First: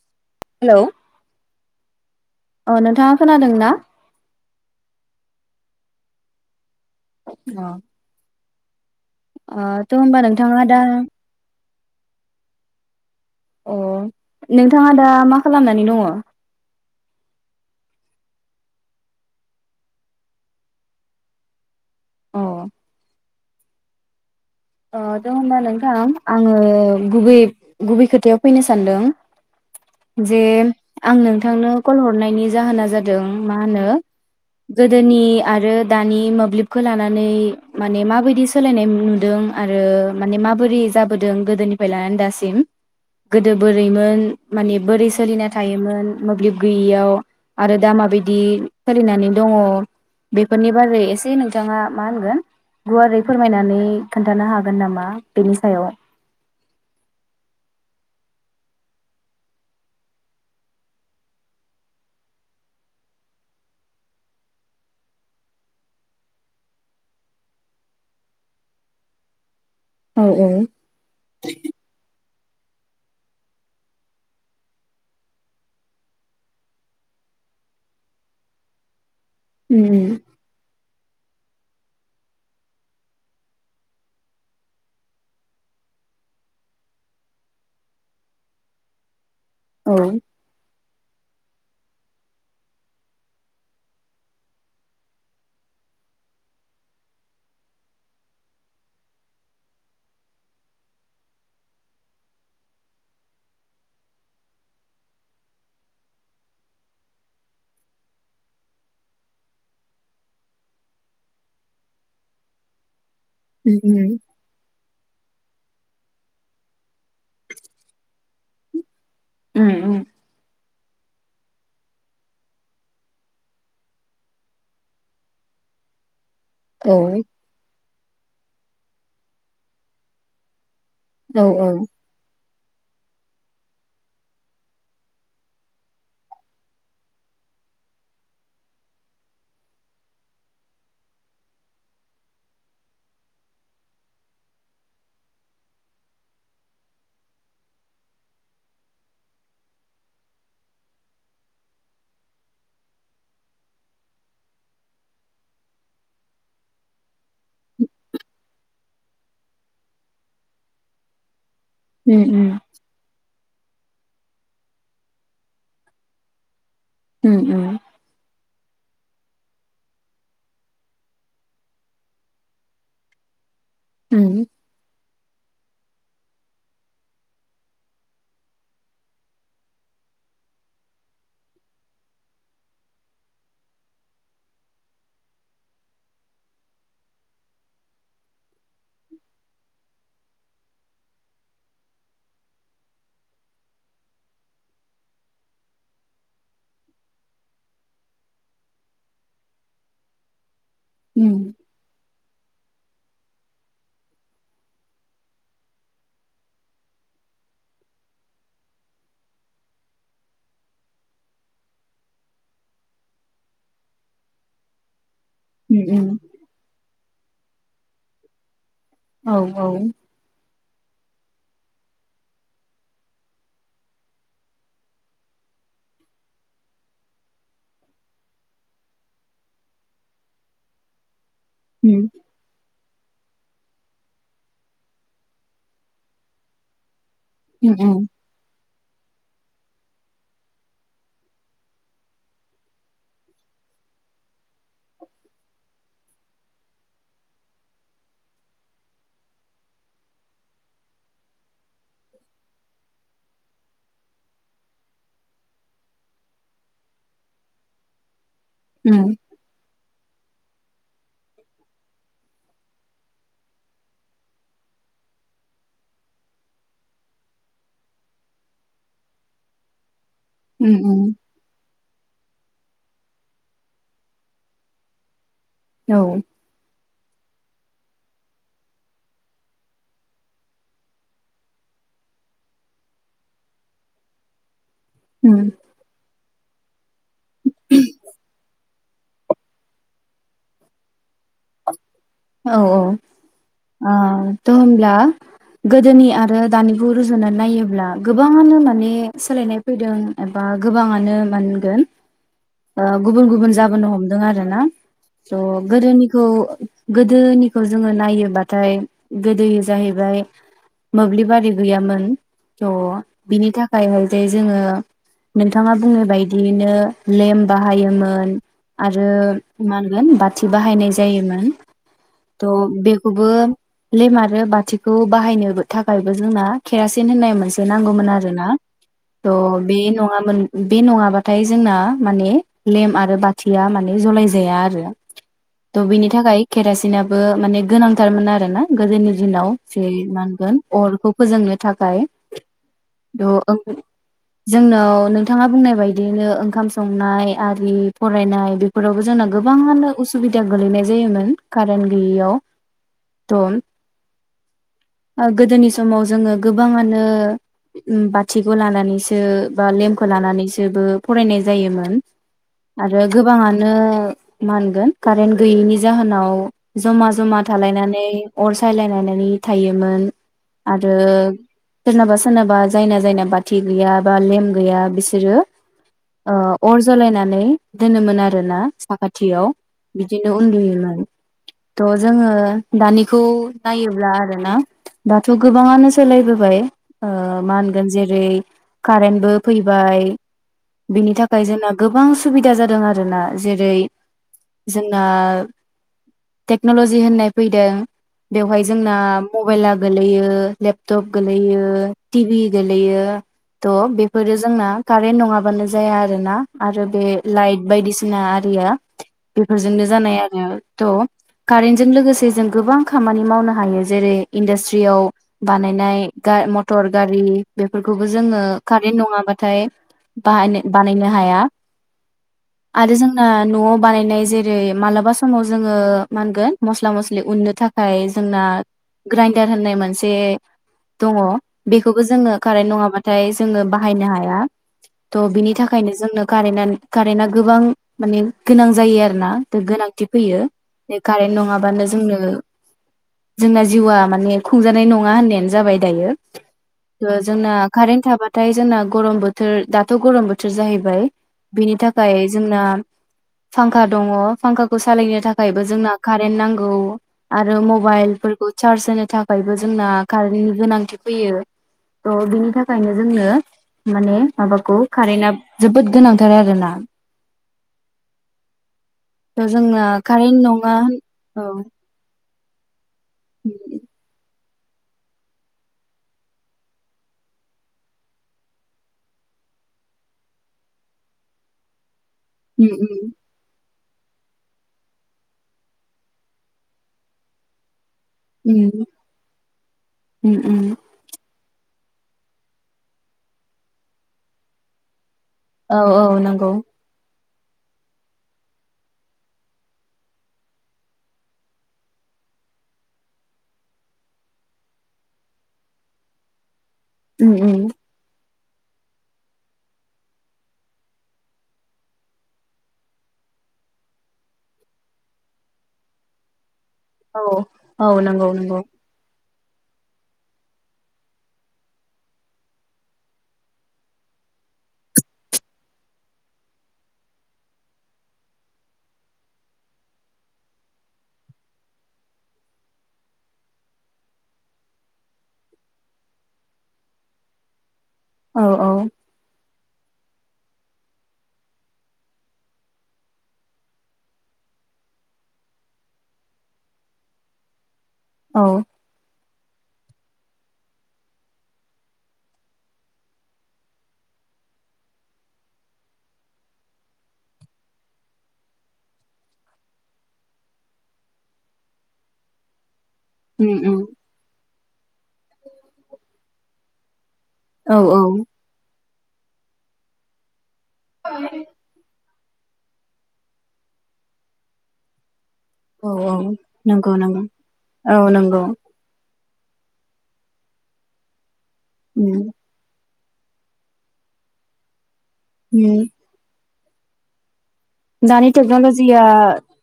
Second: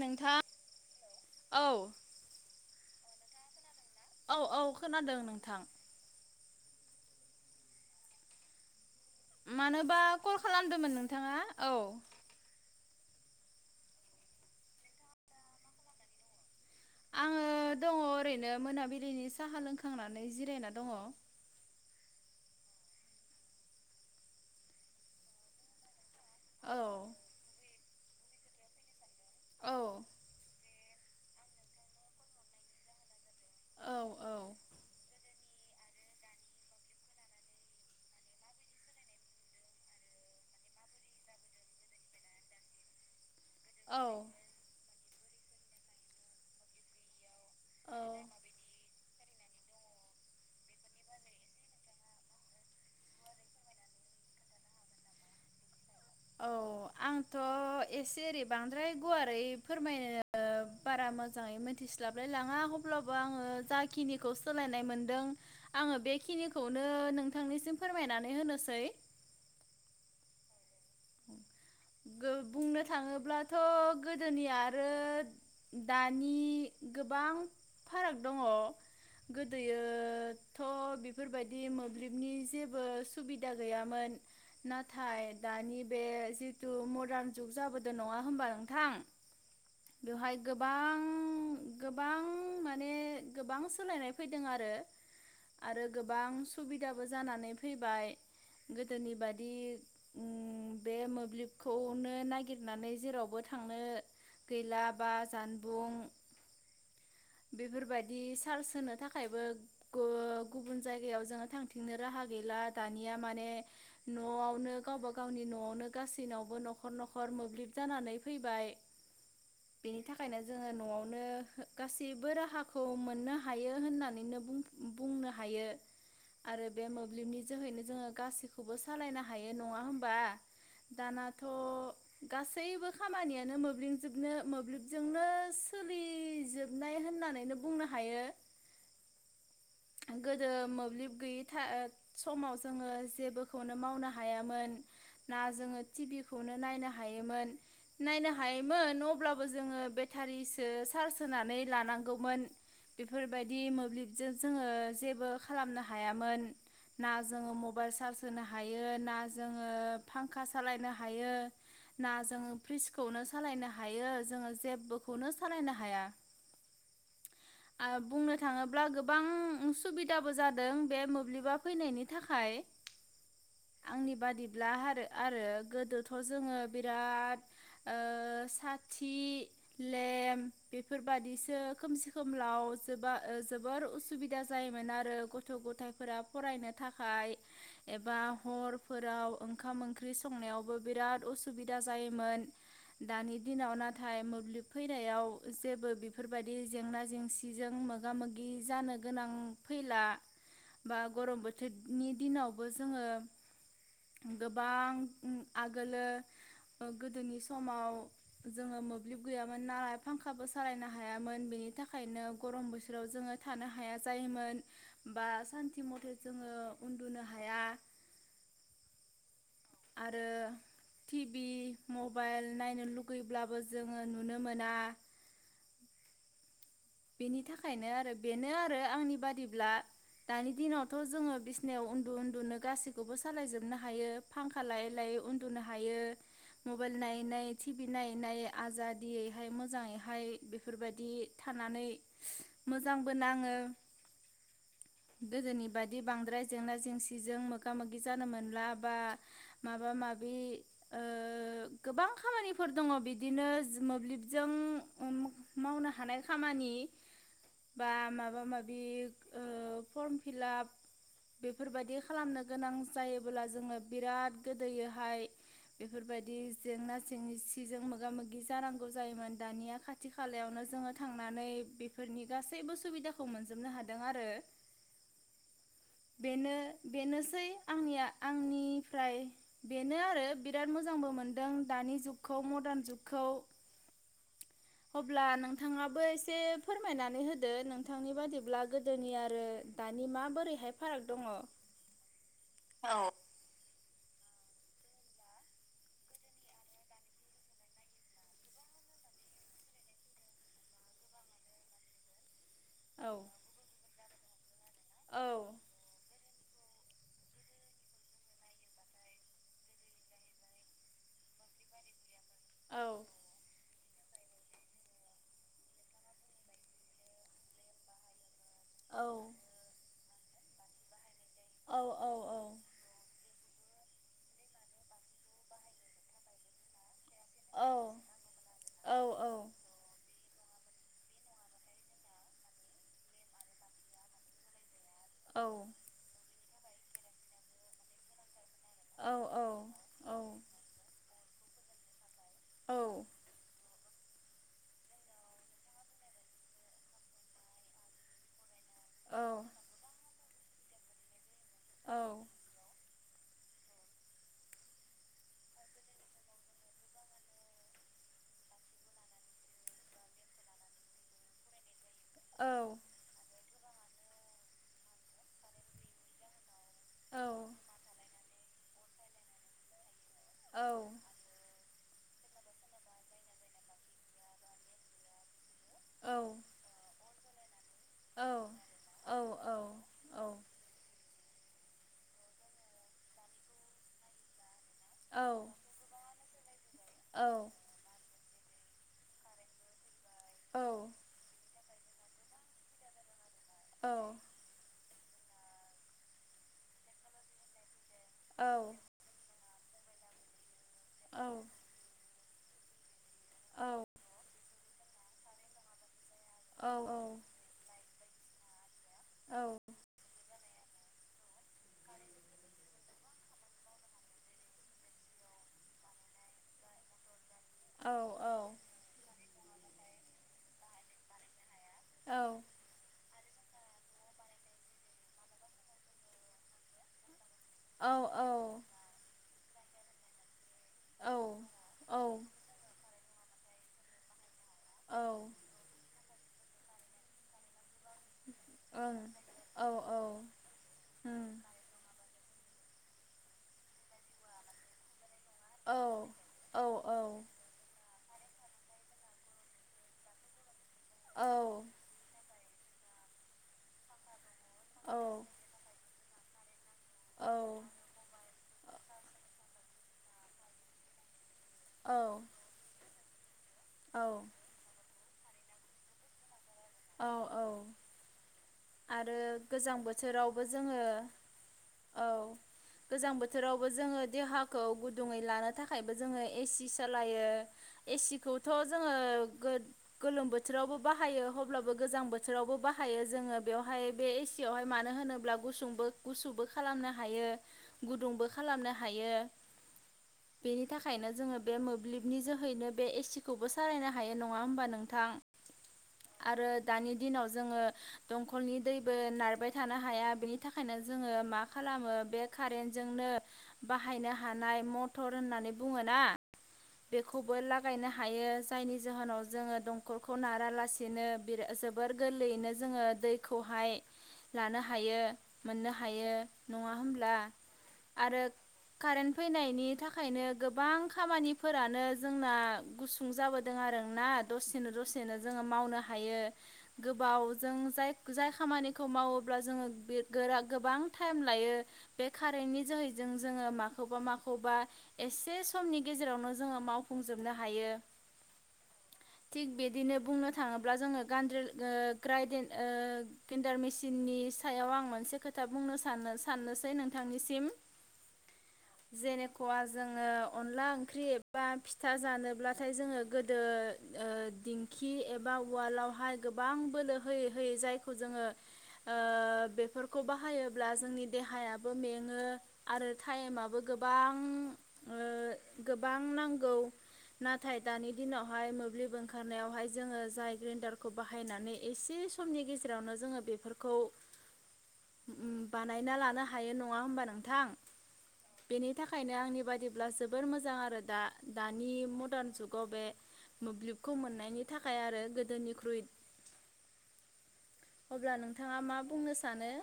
नोंथां हेलौ औ। अ नोंथाङा खोनादों ना? औ औ खोनादों नोंथां। औ मानोबा कल नोंथाङा दा खालामदोंमोन नोंथाङा? औ। अ नोंथाङा दा मा खालामनानै दङो आङो दङ ओरैनो मोनाबिलिनि साहा लोंखांनानै जिरायना दङ अ अ दं होनबा नोंथां आङो औ गुबै गुबै खोथायाव फैनो सानदों औ जे आं नोंथांनो कल हरनायनि जाहोना जादों मा होनो औ गोदोनि आरो दानि मोब्लिबखो लानानै माने माबायदि सोलायनाय नुदों आरो माने माबोरै जाबोदों गोदोनिफ्राय लानानै दासिम। गोदो औ बोरैमोन माने बोरैस सोलिना थायोमोन मोब्लिब गैयियाव आरो दा औ माबायदि सोलिनानै दङ बेफोरनि बारै एसे नोंथाङा मा होनगोन गुवारै फोरमायनानै खोन्थानो हागोन नामा बेनि सायाव? औ आंथ' एसे एरै बांद्राय गुवारै फोरमायनो बारा मोजाङै मिथिस्लाबलाय लाङा अब्लाबो आङो जाखिनिखौ सोलायनाय मोनदों आङो बेखिनिखौनो नोंथांनिसिम फोरमायनानै होनोसै। औ औ गो बुंनो थाङोब्लाथ' गोदोनि आरो दानि गोबां फाराग दङ। उम उम गोदोयोथ' बेफोरबायदि मोब्लिबनि जेबो सुबिदा गैयामोन नाथाय दानि बे जितु मदार्न जुग जाबोदो नङा होमबा नोंथां? उम बेवहाय गोबां ङ गोबां माने गोबां सोलायनाय फैदों आरो, आरो गोबां सुबिदाबो जानानै फैबाय गोदोनि बादि ओमम बे मोब्लिबखौनो नागिरनानै जेरावबो थांनो गैला बा जानबुं बेफोरबायदि चार्स होनो थाखायबो ग-गुबुन जायगायाव जोङो थांथिंनो राहा गैला दानि या माने न'आवनो गावबा गा गावनि न'आव नो गासिनावबो न'खर न'खर मोब्लिब जानानै फैबाय उम बेनि थाखायनो जों ङो न'आवनो गासैबो राहाखौ मोननो हायो होननानैनो बुं-बुंनो हायो। आरो बे औ मोब्लिबनि जोहैनो जोङो गासैखौबो सालायनो हायो नङा होमबा? औ दानाथ' औ गास गासैबो खामानियानो मोब्लिबजोबनो मोब्लिबजोंनो सोलिजोबनाय होननानैनो बुंनो हायो गोदो मोब्लिब गैयि थाइ समाव जोङो जेबोखौनो मावनो हायामोन ना जोङो तिभि खौनो नायनो हायोमोन नायनो हायोमोन अब्लाबो जोङो बेथारिसो सार्ज होनानै लानांगौमोन बेफोरबायदि मोब्लिबजों जोङो जेबो खालामनो हायामोन ना जोङो मबाइल सार्ज होनो हायो ना जोङो फांखा सालायनो हायो ना उम उम जोङो फ्रिजखौनो स सालायनो हायो जोङो जेब्बोखौनो सालायनो हाया। उम उम बुंनो थाङोब्ला गोबां सुबिदाबो जादों बे मोब्लिबा फैनायनि थाखाय। आंनि उम बादिब्लाहा आरो आरो गोदोथ' जोङो बिराद ओ साथि लेम बेफोरबादिसो खोमसि खोमलाव जोबा-जोबोर उसुबिदा जायोमोन आरो गथ' गथायफोरा फरायनो थाखाय एबा हरफोराव ओं ओंखाम ओंख्रि संनायावबो बिराद उसुबिदा जायोमोन दानि दिनाव नाथाय मोब्लिब फैनायाव जेबो बेफोरबायदि जेंना जेंसिजों मोगा मोगि जानो गोनां फैला। बा गरम बोथोरनि दिनाव बो जोङो गोबां उम आगोलो ओ गोदोनि समाव जोङो मोब्लिब गैयामोन नालाय फांखाबो सालायनो हायामोन बेनि थाखायनो गरम बोथोराव जोङो थानो हाया जायोमोन। बा उम सान्थि उम मथे जोङो उन्दुनो हाया। औ औ टि भि मबाइल नायनो लुगैब्लाबो जोङो नुनो मोना। बेनि थाखायनो आरो बेनो आरो आंनि बादिब्ला दानि दिनावथ' जोङो बिसिनायाव उम उन्दु उन्दुनो गासि खौबो सालाय जोबनो हायो फांखा लायै लायै उन्दुनो हायो मबाइल नायैनायै उम टिभि उम नायनायो आजादियैहाय मोजाङैहाय बेफोरबादि थानानै मोजांबो नाङो गोदोनि बादि बांद्राय जेंना जेंसिजों मोगा मोगि जानो मोनला बा माबा माबि ओ गोबां खामानिफोर दङ बिदिनो मोब्लिबजों ओम मावनो हानाय खामानि बा मा माबा माबिग उम औ फर्म फिलाप बेफोरबायदि खालामनो गोनां जायोब्ला जोङो बिराद गोदोयोहाय बेफोरबायदि जेंना जेंसिजों मोगा मोगि जानांगौ जायोमोन दानिया खाथ खाथि खालायावनो उम जोङो उम थांनानै बेफोरनि गासै गासै उसुबिदाखौ मोनजोबनो हादों आरो औ बेनो बेनोसै आंनिया आंनिफ्राय बेनो आरो बिराद मोजांबो मोनदों दानि जुगखौ मदार्न जुगखौ अब्ला उम नोंथाङाबो एसे एसे फोरमायनानै होदो नोंथांनि बादिब्ला गोदोनि आरो दानि माबोरैहाय फाराग दङ? औ औ अ त' होमब्ला गोदोनि आरो दानिखौ रुजुनानै नायोब्ला गोबाङानो माने सोलायनाय फैदों एबा गोबाङानो मा होनगोन ओ गुबुन गुबुन जाहोनो हम दों आरो ना औ त' गोदोनि खौ गोदोनिखौ जोङो नायोबाथाय गोदोयो जाहैबाय मोब्लिबारि गैयामोन थ' औ बिनि थाखायहाय जाय जोङो नोंथाङा बुंनाय बायदियैनो लेम्प बाहायोमोन औ आरो माहोनगोन बाथि बाहायनाय जायोमोन। औ औ थ' बेखौबो लेम आरो बाथिखौ बाहायनो थाखायबो जोंना केरासिन होननाय मोनसे औ नांगौमोन आरोना औ थह बे नङामोन बे नङाबाथाय जोंना माने लेम आरो बाथिया माने जलायजाया आरो औ थ' बिनि थाखाय केरासिनाबो माने गोनांथारमोन आरो ना औ गोदोनि दिनाव जे मानगोन अरखौ फोजोंनो थाखाय औ द ओं जोंनाव नोंथाङा बुंनाय बायदियैनो ओंखाम संनाय आरि फरायनाय बेफोरावबो औ जोंना औ गोबाङानो उसुबिदा गोलैनाय जायोमोन कारेन्ट औ गैयियाव [unintelligible] गोदोनि समाव जोङो गोबाङानो बाथिखौ लानानैसो बा लेम्पखौ लानानैसोबो फरायनाय जायोमोन औ औ औ आरो गोबाङान नो मानगोन कारेन्ट गैयैनि जाहोनाव जमा जमा थालायनानै अर सायलायलायनानै थायोमोन। आरो औ औ सोरनाबा सोरनाबा जायना जायना बाथि गैया बा लेम गैया बिसोरो ओ अर जलायनानै दोनोमोन आरोना साखाथियाव बिदिनो उन्दुयोमोन। थ जोङो दानिखौ नायोब्ला आरो ना दाथ' गोबाङानो सोलायब बाय ओ मा होनगोन जेरै कारेन्टबो फैबाय बिनि थाखाय जोंना गोबां सुबिदा जादों आरोना जेरै जोंना टेक्नलजि होननाय फैदों। बेवहाय जोंना मबाइला गोलैयो लेपटप गोलैयो टिभि गोलैयो तह बेफोरो जोंना कारेन्ट नङाबानो जाया आरो आरो औ बे लाइट बायदिसिन सिना आरिया औ बेफोरजोंनो जानाय आरो ट कारेन्टजों लोगोसे जों गोबां खामानि मावनो हायो जेरै इन्डास्ट्रियाव बानायनाय गा मटर गारि औ बेफोरखौबो जोङो कारेन्ट नङाबाथाय बाहानो बानायनो हाया। औ आरो जों ना न आव बानायनाय जेरै मालाबा समाव जोङो मागोन मस्ला म नो उनो औ थाखाय जोंना ग्रायन [unintelligible] होननाय मोनसे औ दङ बेखौबो ओं जोङो कारेन्ट नङाबा थाय जोङो बाहायनो हाया औ ओम थह बिनि थाखायनो जोंनो कारेना कारेना गोबां माने गोनां औ जायो आरोना दा औ गोनांथि फैयो कारेट नङाबा जों नो जोंना जिउआ मान खुंजानाय नङा नोंथाङा होनाययानो जाबाय दायो औ औ ओ जों कारेनट थाबाथाय जोंना गरम बोथोर दाथ गरम बोथोर जाहैबाय बाय बिनि थाखाय जोंना फांखा दङ फांखाखौ औ सालायनो थाख जोंना कारेन्ट नांगौ आरो मबाइलफोरखौ चार्ज होनो थाखायबो जोंना कारेन्टनि गोनांथि फैयो। त' बिनि थाखायनो जोंनो माने माबाखौ कारेन्टआ जोबोद गोनांथार आरो ना औ औ आरो थ' गोजां जोंना बोथोर कारेन्ट थोरावबो नङा जोंङो औ औ गोजां बोथोरावबो जोङो देहा खौ गुदुङै लानो थाखायबो जोङो एसि सालायो एसि खौथ जोङो गोलोम बोथोरावबो बाहायो अब्लाबो गोजां बोथ- थोरावबो उम उम बाहायो जोङो बेयाव हाय बे एसि आवहाय मानो होनोब्ला गुसुंबो गुसुबो खालामनो हायो। गुदुंबो खालामनो उम हायो उम उम बेनि थाखायनो जोङो बे मो ब्लिबनि जोहैनो बे एसि खौबो सालायनो हायो नङा होमबा नोंथां। औ औ आरो नंगौ दानि दिनाव जोङो दंखलनि दैबो नारबाय थानो हाया बेनि थाखायनो जोङो मा खालामो बे कारेन्टजोंनो बाहायनो हानाय मटर होननानै बुङो ना उम बेखौबो उम लागायनो हायो जायनि जाहोनाव जोंङो दंखलखौ नारालासि [unintelligible] जोबोर गोरलैयैनो जोङो दैखौहाय लानो हायो मोननो हायो। नङा होमब्ला औ औ आरो नंगौ नंगौ कारेन्ट फैनायनि थाखायनो गोबां खामानिफोरानो जोंना गुसुं जाबोदों आरो ना दसेनो दसेनो जों जो मावनो हायो गोबाव जों जाय जाय खामानिखौ मावोब्ला जोङो गोरा गोबां टाइम लायो बे कारेन्टनि जोहैजों जोङो माखौबा माखौबा एसे समनि गेजेरावनो जोङो मावफुंजोबनो हायो औ औ थिग बिदिनो बुंनो थाङोब्ला जोङो गान्द्रि ओ ग्रायदिन ओ ग्रिन्दार मेसिननि सायाव आं मोनसे खोथा बुंनो सानो साननोसै नोंथांनिसिम औ जेनेख जोङो अनला ओंख्रि एबा फिथा जानोब्लाथाय जोङो गोदो दिंखि एबा बा उवालावहाय गोबां बोलो होयै होयै जायखौ जोङो ओ बेफोरखौ बाहायोब्ला जोंनि देहायाबो मेङो आरो उम टाइमाबो उम गोबां ओ गोबां नांगौ नाथाय औ दानि औ दिनावहाय मोब्लिब ओंखारनायावहाय जोङो जाय ग्रिनदार खौ बाहायनानै एसे समनि गेजेरावनो जोङो बेफोरखौ। औ बानायना औ लानो हायो नङा नंगौ होमबा नंगौ नोंथां औ नंगौ बेनि थाखायनो आंनि बाददिब्ला जोबोर मोजां आरो दा दानि उम मदार्न जुगाव बे मोब्लिबखौ मोननायनि थाखाय आरो। गोदोनिख्रुइ उम अब्ला दानि नोंथाङा मा टेक्न'लजिया बुंनो सानो?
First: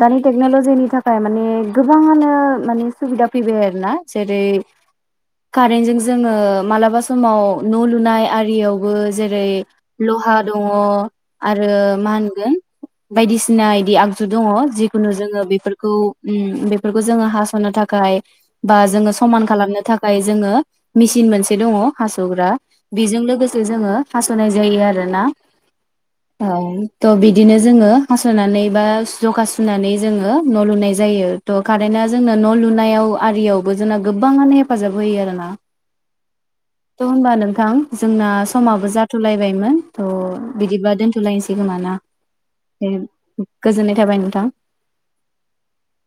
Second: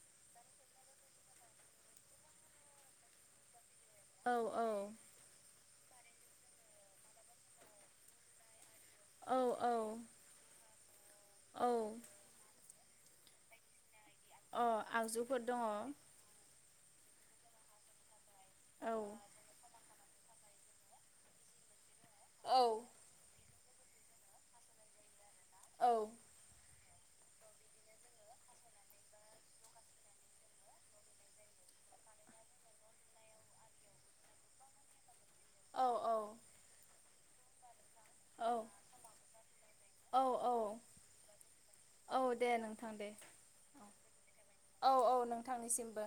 दानि टेक्नलजिनि थाखाय माने गोबाङानो माने सुबिदा फैबाय आरो। ना औ जेरै औ कारेनजों जोङो मालाबा समाव न' लुनाय आरियाव बो औ जेरै औ लहा दङ आरो औ मा होनगोन बायदिसिना बिदि आगजु दङ अ जिखुनु आगजुफोर जोङो दङ औ बेफोरखौ उम। बेखौ जोङो हास'नो थाखाय बा जोङो औ समान खालामनो थाख थाखाय जोङो मेसिन मोनसे दंङ। हास'ग्रा औ बेजों लोगोसे ज-जोङो हास नाय जायो आरो ना। औ। थ बिदिनो जोङो हास नानै बा जखा सुनानै जोङो न लुनाय जायो थ कारेन्टआ जोंनो न लुनायाव आरियावबो जोंना गोबाङानो हेफाजाब होयो आरो ना औ औ। थ होनबा नोंथां। जोंना औ समाबो जाथ'लायबायमोन थ' औ औ बिदिबा दोनथ'लायनोसै खोमाना ना? औ दे नोंथां ओम दे गोजोननाय नोंथां औ औ नोंथांनिसिमबो।